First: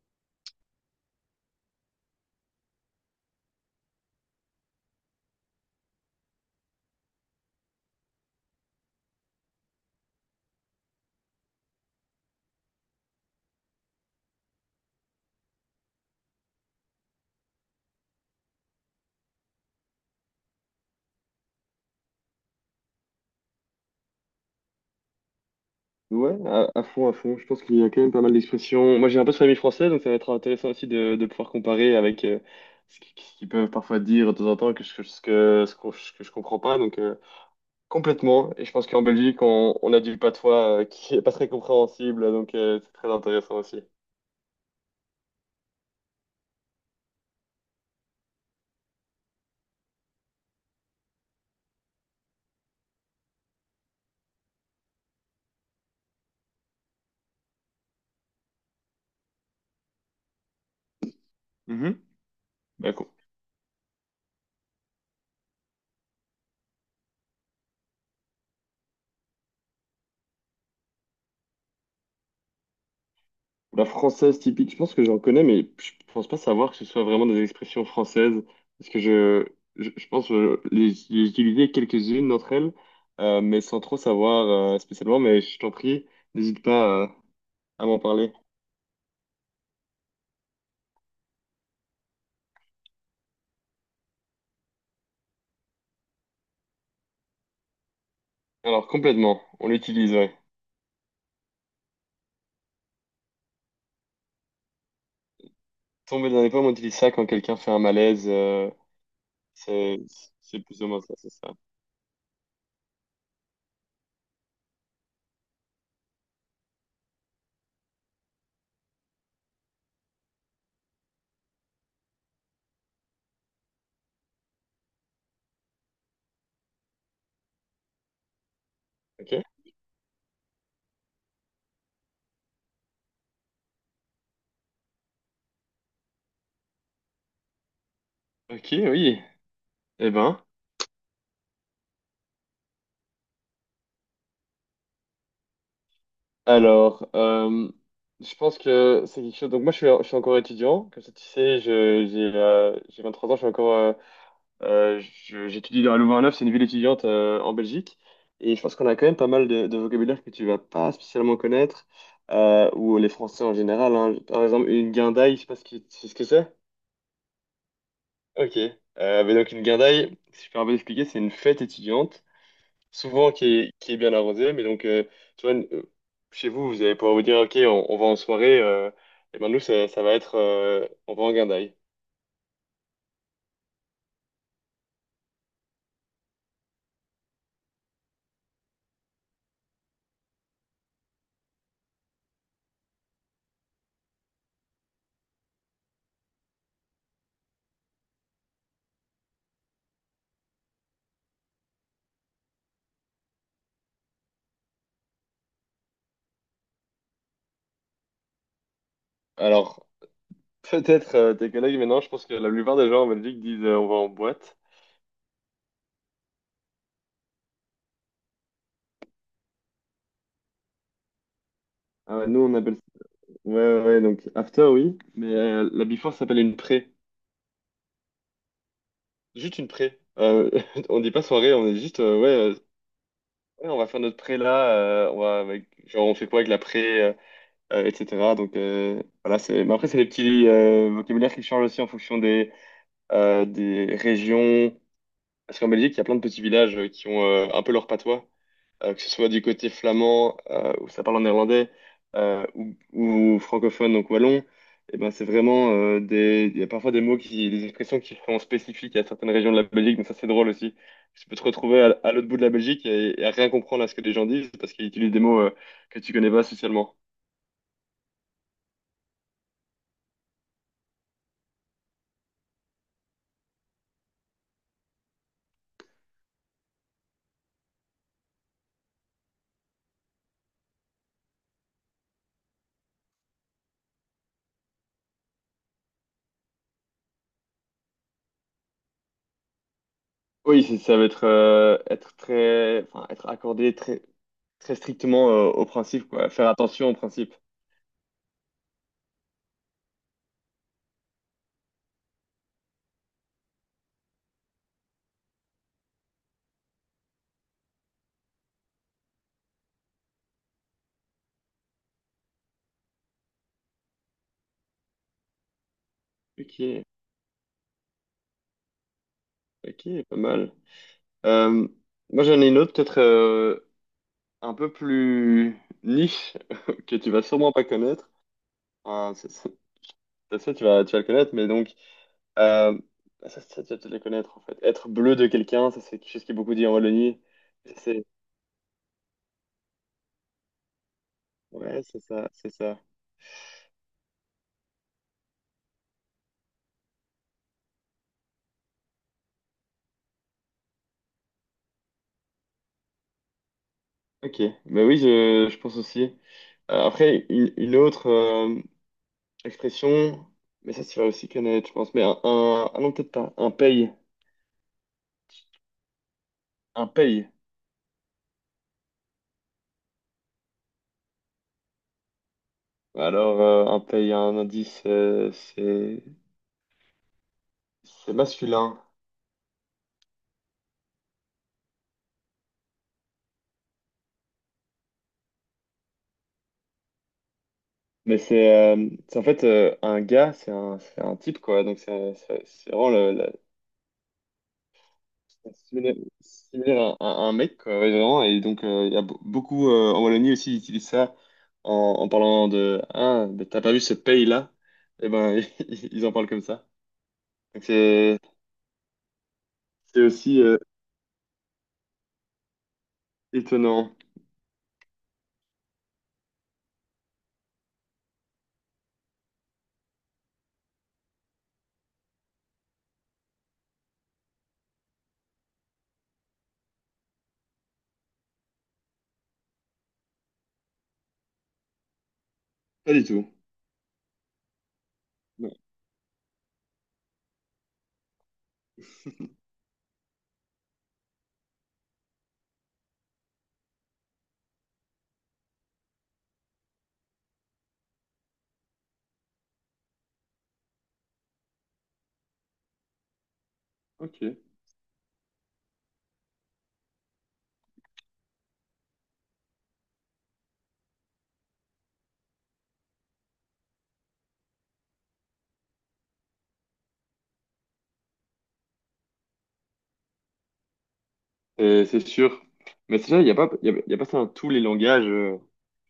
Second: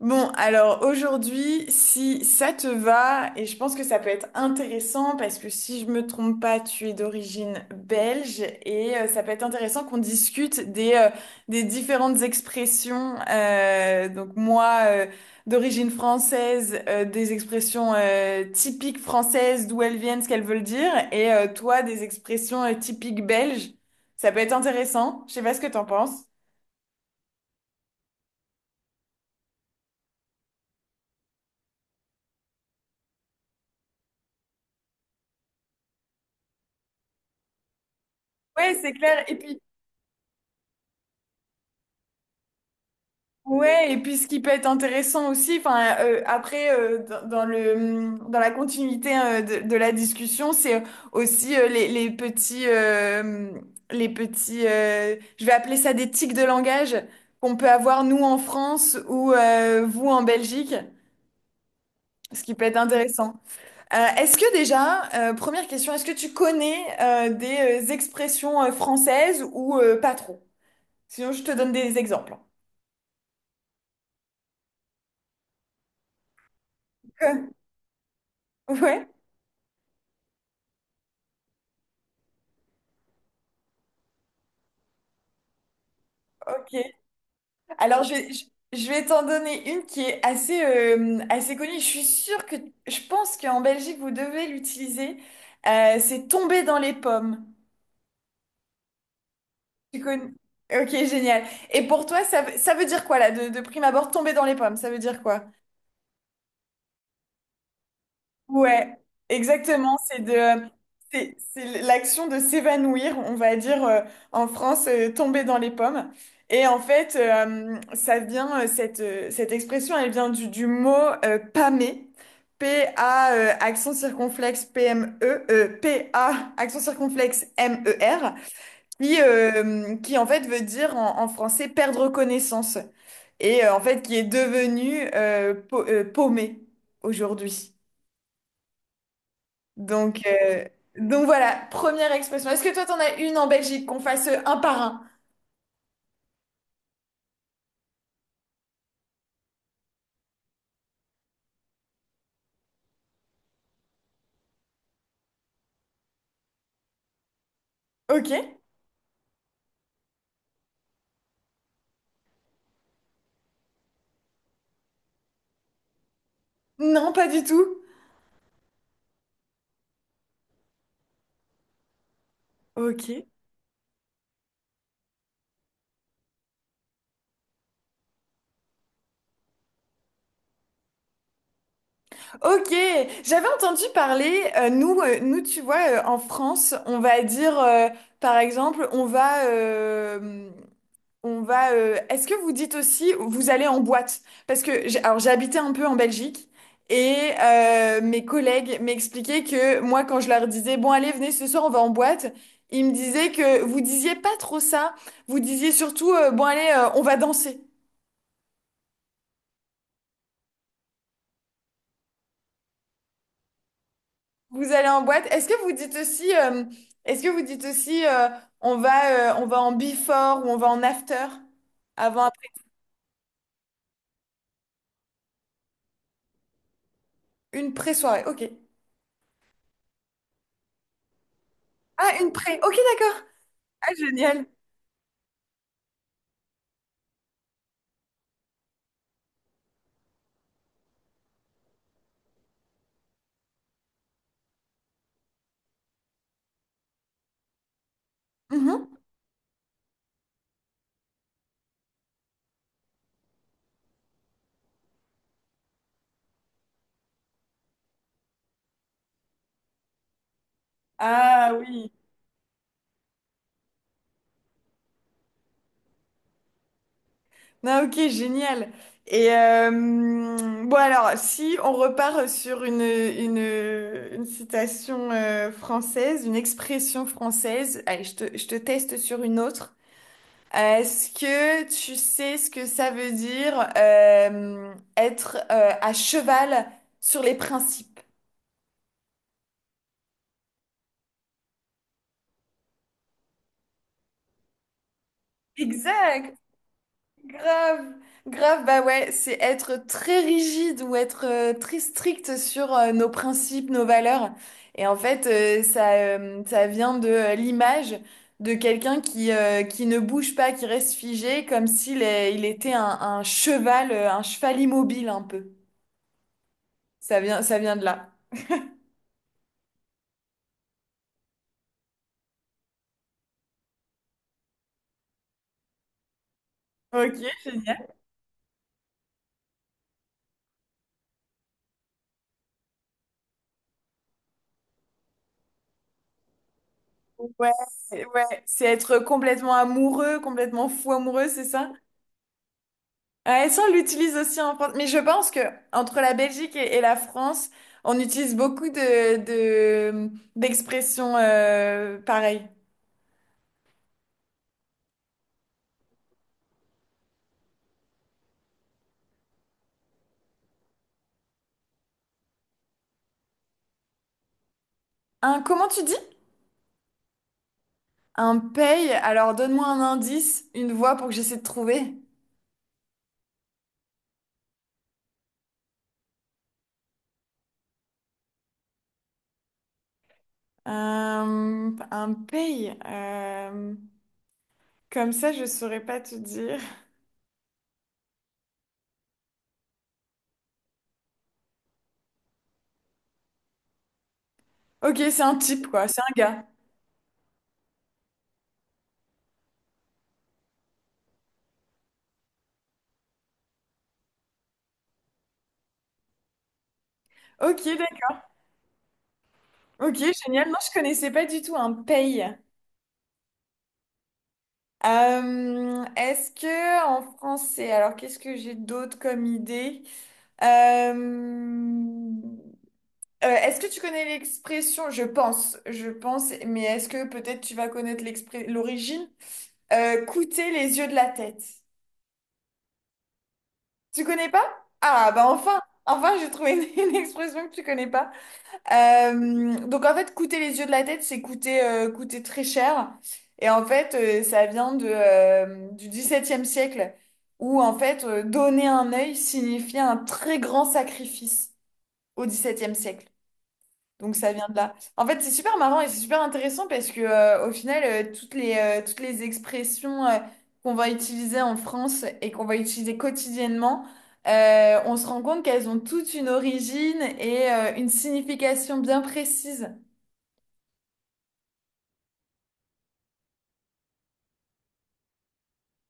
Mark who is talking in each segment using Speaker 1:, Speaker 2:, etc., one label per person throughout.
Speaker 1: Bon, alors aujourd'hui, si ça te va, et je pense que ça peut être intéressant parce que si je me trompe pas, tu es d'origine belge et ça peut être intéressant qu'on discute des différentes expressions. Donc moi, d'origine française, des expressions typiques françaises, d'où elles viennent, ce qu'elles veulent dire, et toi, des expressions typiques belges. Ça peut être intéressant. Je sais pas ce que t'en penses.
Speaker 2: Ouais, à fond, à fond. Je pense qu'il y a quand même pas mal d'expressions. Moi, j'ai un peu de famille française, donc ça va être intéressant aussi de pouvoir comparer avec ce qu'ils peuvent parfois dire de temps en temps, que je, ce que, ce qu'on- ce que je comprends pas. Donc, complètement. Et je
Speaker 1: Ouais,
Speaker 2: pense
Speaker 1: c'est
Speaker 2: qu'en
Speaker 1: clair.
Speaker 2: Belgique, on a du patois qui est pas très compréhensible, donc c'est très intéressant aussi.
Speaker 1: Ouais, et puis ce qui peut être intéressant aussi, après dans, dans le dans la continuité de la discussion, c'est aussi les petits je vais appeler ça des tics de langage qu'on peut avoir nous en France ou vous en Belgique,
Speaker 2: Mhm.
Speaker 1: ce qui peut être
Speaker 2: Bah,
Speaker 1: intéressant. Est-ce que déjà, première question, est-ce que tu connais des expressions françaises ou pas trop? Sinon, je te donne des exemples.
Speaker 2: la française typique, je pense que j'en connais, mais je pense pas savoir que ce soit vraiment des expressions françaises, parce que
Speaker 1: Ouais,
Speaker 2: je pense que les j'ai utilisé quelques-unes d'entre elles, mais sans trop savoir spécialement, mais je t'en prie, n'hésite
Speaker 1: ok.
Speaker 2: pas à m'en
Speaker 1: Alors,
Speaker 2: parler.
Speaker 1: je vais t'en donner une qui est assez, assez connue. Je suis sûre que Je pense qu'en Belgique, vous devez l'utiliser. C'est tomber dans les pommes.
Speaker 2: Alors complètement, on
Speaker 1: Tu
Speaker 2: l'utilise,
Speaker 1: connais?
Speaker 2: ouais.
Speaker 1: Ok, génial. Et pour toi, ça veut dire quoi là, de prime abord, tomber dans les pommes, ça veut dire quoi?
Speaker 2: Tomber dans les pommes, on utilise ça quand quelqu'un fait un malaise,
Speaker 1: Ouais, exactement.
Speaker 2: c'est c'est plus ou moins ça, c'est ça.
Speaker 1: C'est l'action de s'évanouir, on va dire en France, tomber dans les pommes. Et en fait, ça vient, cette expression, elle vient du mot pâmer, P-A, accent circonflexe P-M-E, P-A, accent circonflexe M-E-R,
Speaker 2: Ok?
Speaker 1: qui en fait veut dire en, en français perdre connaissance. Et en fait, qui est devenu paumé aujourd'hui.
Speaker 2: Ok, oui. Eh
Speaker 1: Donc,
Speaker 2: ben.
Speaker 1: euh, donc voilà, première expression. Est-ce que toi, t'en as une en Belgique qu'on fasse un par un?
Speaker 2: Alors, je pense que c'est quelque chose. Donc, moi, je suis encore étudiant. Comme ça, tu sais, je, j'ai 23 ans, je suis encore. Je- j'étudie dans à Louvain-la-Neuve, c'est une ville étudiante en Belgique. Et
Speaker 1: Ok.
Speaker 2: je pense qu'on a quand même pas mal de vocabulaire que tu vas pas spécialement connaître, ou les Français en général, hein. Par exemple, une guindaille, je sais pas c'est ce que c'est.
Speaker 1: Non, pas du tout.
Speaker 2: Ok. Mais donc, une guindaille, si je peux un peu expliquer, c'est une fête étudiante
Speaker 1: Ok.
Speaker 2: souvent qui est bien arrosé. Mais donc, tu vois, chez vous, vous allez pouvoir vous dire, OK, on va en soirée. Et ben nous, ça va être, on va en guindaille.
Speaker 1: Ok. J'avais entendu parler, nous, tu vois, en France, on va dire, par exemple, On va. Est-ce que vous dites aussi, vous allez en boîte? Parce que j'ai, alors j'ai habité un peu en Belgique et mes collègues m'expliquaient que moi, quand je leur disais, bon, allez, venez ce soir, on va en boîte, ils me disaient que vous disiez pas trop ça. Vous disiez surtout, bon, allez, on va danser.
Speaker 2: Alors, peut-être tes collègues, mais non, je pense que la plupart des gens en Belgique disent, on va en boîte.
Speaker 1: Vous allez en boîte. Est-ce que vous dites aussi, on va en before ou on va en after?
Speaker 2: Ah
Speaker 1: Avant,
Speaker 2: ouais, nous,
Speaker 1: après,
Speaker 2: on appelle ça. Ouais, ouais, ouais, donc after, oui. Mais la before s'appelle une pré.
Speaker 1: une pré-soirée. Ok.
Speaker 2: Juste une pré. On dit pas soirée, on est juste,
Speaker 1: Ah,
Speaker 2: ouais,
Speaker 1: une pré. Ok, d'accord.
Speaker 2: ouais, on va
Speaker 1: Ah,
Speaker 2: faire notre pré
Speaker 1: génial.
Speaker 2: là. On va genre, on fait quoi avec la pré? Etc. Donc voilà, c'est. Mais après, c'est des petits vocabulaires qui changent aussi en fonction des régions. Parce qu'en Belgique, il y a plein de petits villages qui ont un peu leur patois,
Speaker 1: Mhm.
Speaker 2: que ce soit du côté flamand, où ça parle en néerlandais, ou francophone, donc wallon. Et ben, c'est vraiment, des. Il y a parfois des expressions qui sont spécifiques à certaines régions de la Belgique, donc ça, c'est drôle aussi. Tu peux te
Speaker 1: Ah
Speaker 2: retrouver
Speaker 1: oui.
Speaker 2: à l'autre bout de la Belgique et à rien comprendre à ce que les gens disent parce qu'ils utilisent des mots que tu connais pas socialement.
Speaker 1: Ah, ok, génial. Et bon alors, si on repart sur une citation française, une expression française, allez, je te teste sur une autre. Est-ce que tu sais ce que ça veut dire être à cheval sur les principes?
Speaker 2: Oui, ça va être, être très, enfin, être accordé très, très strictement au principe, quoi.
Speaker 1: Exact.
Speaker 2: Faire attention au principe.
Speaker 1: Grave, grave, bah ouais, c'est être très rigide ou être très strict sur nos principes, nos valeurs. Et en fait, ça vient de l'image de quelqu'un qui ne bouge pas, qui reste figé, comme il était un cheval immobile un peu.
Speaker 2: Ok,
Speaker 1: Ça vient de là.
Speaker 2: ok, pas mal. Euh, moi, j'en ai une autre, peut-être un peu plus niche, que tu
Speaker 1: Ok,
Speaker 2: vas sûrement pas
Speaker 1: génial.
Speaker 2: connaître. Enfin, c'est sûr, tu vas le connaître, mais donc, euh, bah, tu vas te les connaître, en fait. Être bleu de quelqu'un, ça, c'est quelque chose qui est beaucoup dit en Wallonie.
Speaker 1: Ouais,
Speaker 2: Ça, C'est,
Speaker 1: ouais, c'est être complètement amoureux, complètement fou amoureux, c'est ça?
Speaker 2: ouais, c'est ça, c'est ça.
Speaker 1: Ouais, ça, on l'utilise aussi en France. Mais je pense que entre la Belgique et la France, on utilise beaucoup de, d'expressions pareilles.
Speaker 2: Ok, bah oui, je pense aussi. Après, une autre expression, mais ça, tu vas aussi connaître, je pense, mais ah non, peut-être pas, un paye,
Speaker 1: Un, comment tu dis?
Speaker 2: un paye.
Speaker 1: Un paye. Alors, donne-moi un indice, une voix pour que j'essaie de trouver.
Speaker 2: Alors, un paye, un indice, c'est masculin,
Speaker 1: Euh, un paye. Comme ça, je saurais pas te dire.
Speaker 2: mais c'est en fait un gars, c'est un type, quoi, donc
Speaker 1: Ok, c'est un type, quoi.
Speaker 2: similaire,
Speaker 1: C'est un gars.
Speaker 2: similaire à un mec, quoi, ouais, vraiment. Et donc, il y a beaucoup en Wallonie aussi, ils utilisent ça en, en parlant de Ah, mais t'as pas vu ce pays-là? Et ben, ils en parlent comme ça. Donc,
Speaker 1: Ok, d'accord.
Speaker 2: c'est
Speaker 1: Ok,
Speaker 2: c'est aussi
Speaker 1: génial. Non, je connaissais pas du tout un paye.
Speaker 2: étonnant.
Speaker 1: Est-ce que en français, alors qu'est-ce que j'ai d'autre comme idée? Euh, est-ce que tu connais l'expression? Je pense, mais est-ce que peut-être tu vas connaître l'origine? Coûter les yeux de la tête.
Speaker 2: Pas du tout.
Speaker 1: Tu connais pas? Ah bah
Speaker 2: Non.
Speaker 1: enfin, enfin j'ai trouvé une une expression que tu connais pas. Donc en fait, coûter les yeux de la tête, c'est coûter, coûter très cher. Et en fait, ça vient de, du XVIIe siècle, où en fait, donner un œil signifiait un très grand sacrifice au XVIIe siècle. Donc
Speaker 2: Ok.
Speaker 1: ça vient de là. En fait, c'est super marrant et c'est super intéressant parce que au final, toutes les expressions qu'on va utiliser en France et qu'on va utiliser quotidiennement, on se rend compte qu'elles ont toutes une origine et une signification bien précise.
Speaker 2: C'est sûr. Mais c'est vrai, il n'y a pas, il y a pas ça dans tous les langages.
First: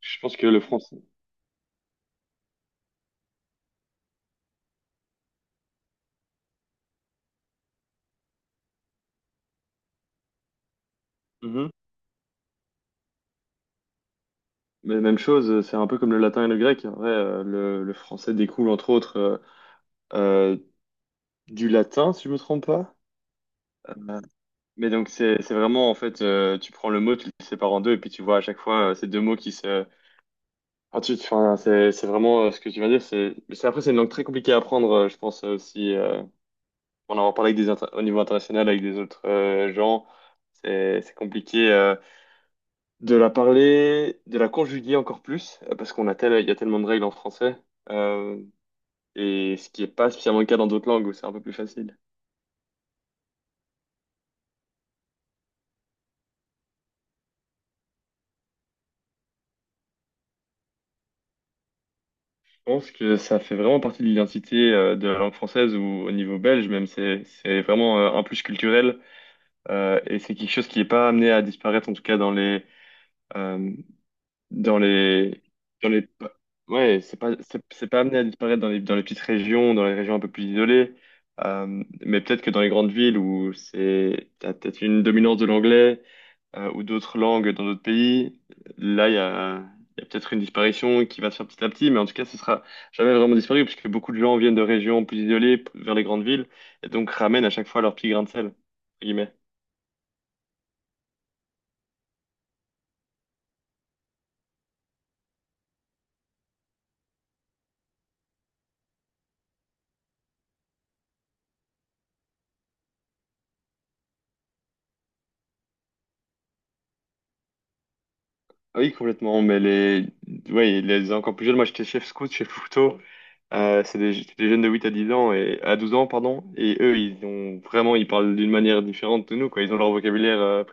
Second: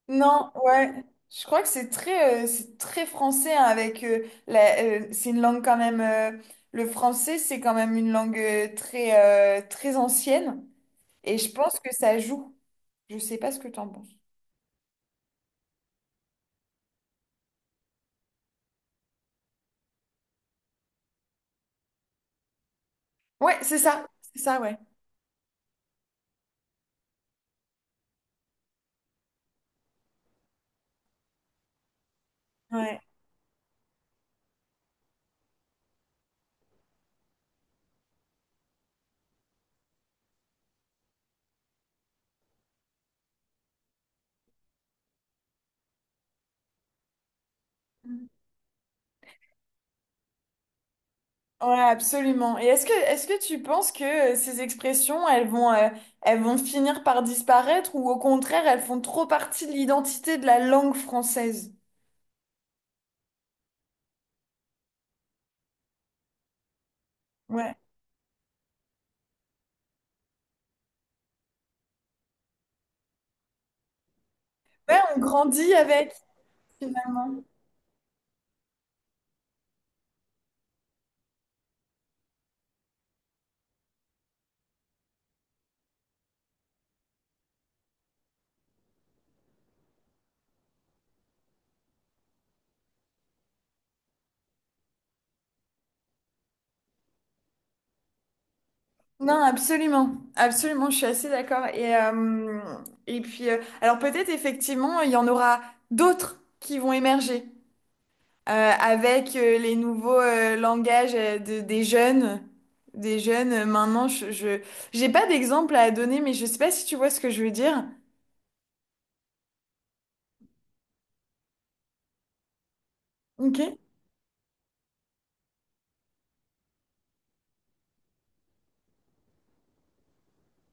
Speaker 2: Je pense que
Speaker 1: Non,
Speaker 2: le
Speaker 1: ouais.
Speaker 2: français.
Speaker 1: Je crois que c'est très français hein, avec c'est une langue quand même. Le français, c'est quand même une langue très ancienne et je
Speaker 2: Mhm.
Speaker 1: pense que ça joue. Je sais pas ce que t'en penses.
Speaker 2: Mais même chose, c'est un peu comme le latin et le grec. En vrai, le français découle entre autres euh, du latin, si je me trompe pas.
Speaker 1: Ouais,
Speaker 2: Euh,
Speaker 1: c'est ça, ouais.
Speaker 2: Mais donc c'est vraiment en fait tu prends le mot, tu le sépares en deux et puis tu vois à chaque fois ces deux mots qui se enfin, c'est vraiment ce que tu viens
Speaker 1: Ouais.
Speaker 2: dire après c'est une langue très compliquée à apprendre, je pense, aussi, pour en avoir parlé avec des au niveau international avec des autres gens, c'est compliqué, de la parler, de la conjuguer encore plus, parce qu'on a tel il y a tellement de règles en français,
Speaker 1: Mm.
Speaker 2: euh, et ce qui est pas spécialement le cas dans d'autres langues où c'est un peu plus
Speaker 1: Ouais,
Speaker 2: facile.
Speaker 1: absolument. Et est-ce que tu penses que ces expressions, elles vont finir par disparaître ou au contraire, elles font trop partie de l'identité de la langue française?
Speaker 2: Je pense que ça fait vraiment partie de l'identité de la langue française ou au niveau belge, même c'est
Speaker 1: Ouais.
Speaker 2: vraiment un plus culturel, et c'est quelque chose qui n'est pas amené à disparaître, en tout cas dans les euh, dans
Speaker 1: Ouais, on
Speaker 2: les
Speaker 1: grandit
Speaker 2: dans les
Speaker 1: avec,
Speaker 2: ouais,
Speaker 1: finalement.
Speaker 2: c'est pas amené à disparaître dans les petites régions, dans les régions un peu plus isolées. Mais peut-être que dans les grandes villes où c'est t'as peut-être une dominance de l'anglais, ou d'autres langues dans d'autres pays, là, il y a peut-être une disparition qui va se faire petit à petit, mais en tout cas, ce sera jamais vraiment disparu, puisque beaucoup de gens viennent de régions plus isolées vers les grandes villes, et donc ramènent à chaque fois leur petit grain de sel, entre guillemets.
Speaker 1: Non, absolument. Absolument, je suis assez d'accord. Et, alors peut-être effectivement, il y en aura d'autres qui vont émerger. Euh, avec les nouveaux langages des jeunes maintenant, j'ai pas d'exemple à donner, mais je sais pas si tu vois ce que je veux dire.
Speaker 2: Ah oui, complètement, mais ouais, les encore plus jeunes, moi j'étais chef scout chez Fouto,
Speaker 1: Ok.
Speaker 2: c'est des jeunes de 8 à 10 ans, et à 12 ans, pardon, et eux, ils parlent d'une manière différente de nous, quoi, ils ont leur vocabulaire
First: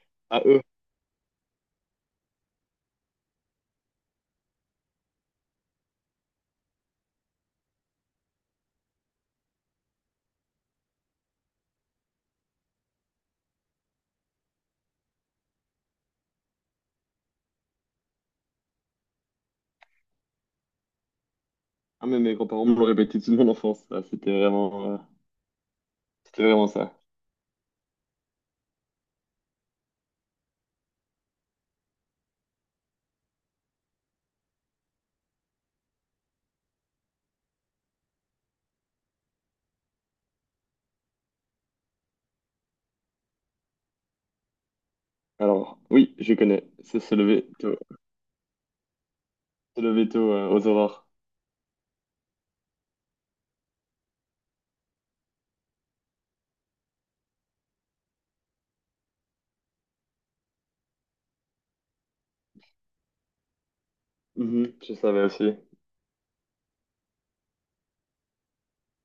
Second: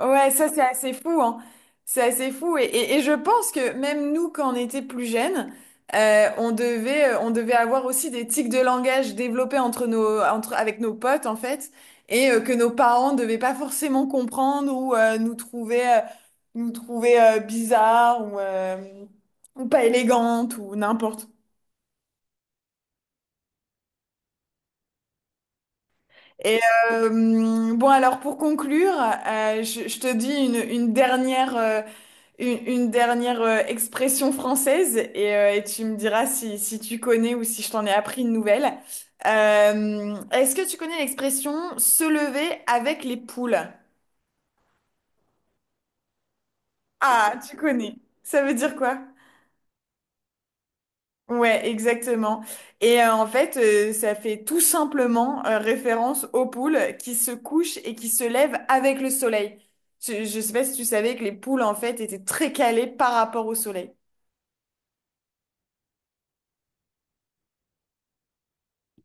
Speaker 1: Ouais,
Speaker 2: à
Speaker 1: ça
Speaker 2: eux.
Speaker 1: c'est assez fou, hein. C'est assez fou. Et, et je pense que même nous, quand on était plus jeunes, on devait avoir aussi des tics de langage développés avec nos potes, en fait, et que nos parents ne devaient pas forcément comprendre ou nous trouver bizarres ou pas élégantes ou n'importe.
Speaker 2: Ah, mais mes grands-parents me l'ont répété toute mon enfance, ça, c'était vraiment, euh, c'était
Speaker 1: Et
Speaker 2: vraiment ça.
Speaker 1: bon, alors pour conclure, je te dis une dernière. Une dernière expression française et tu me diras si, si tu connais ou si je t'en ai appris une nouvelle. Est-ce que tu connais l'expression se lever avec les poules?
Speaker 2: Alors, oui, je connais. C'est
Speaker 1: Ah, tu connais. Ça veut dire quoi?
Speaker 2: se lever tôt aux aurores.
Speaker 1: Ouais, exactement. Et en fait, ça fait tout simplement référence aux poules qui se couchent et qui se lèvent avec le soleil. Je sais pas si tu savais que les poules, en fait, étaient très calées par rapport au soleil.
Speaker 2: Mhm, je savais aussi.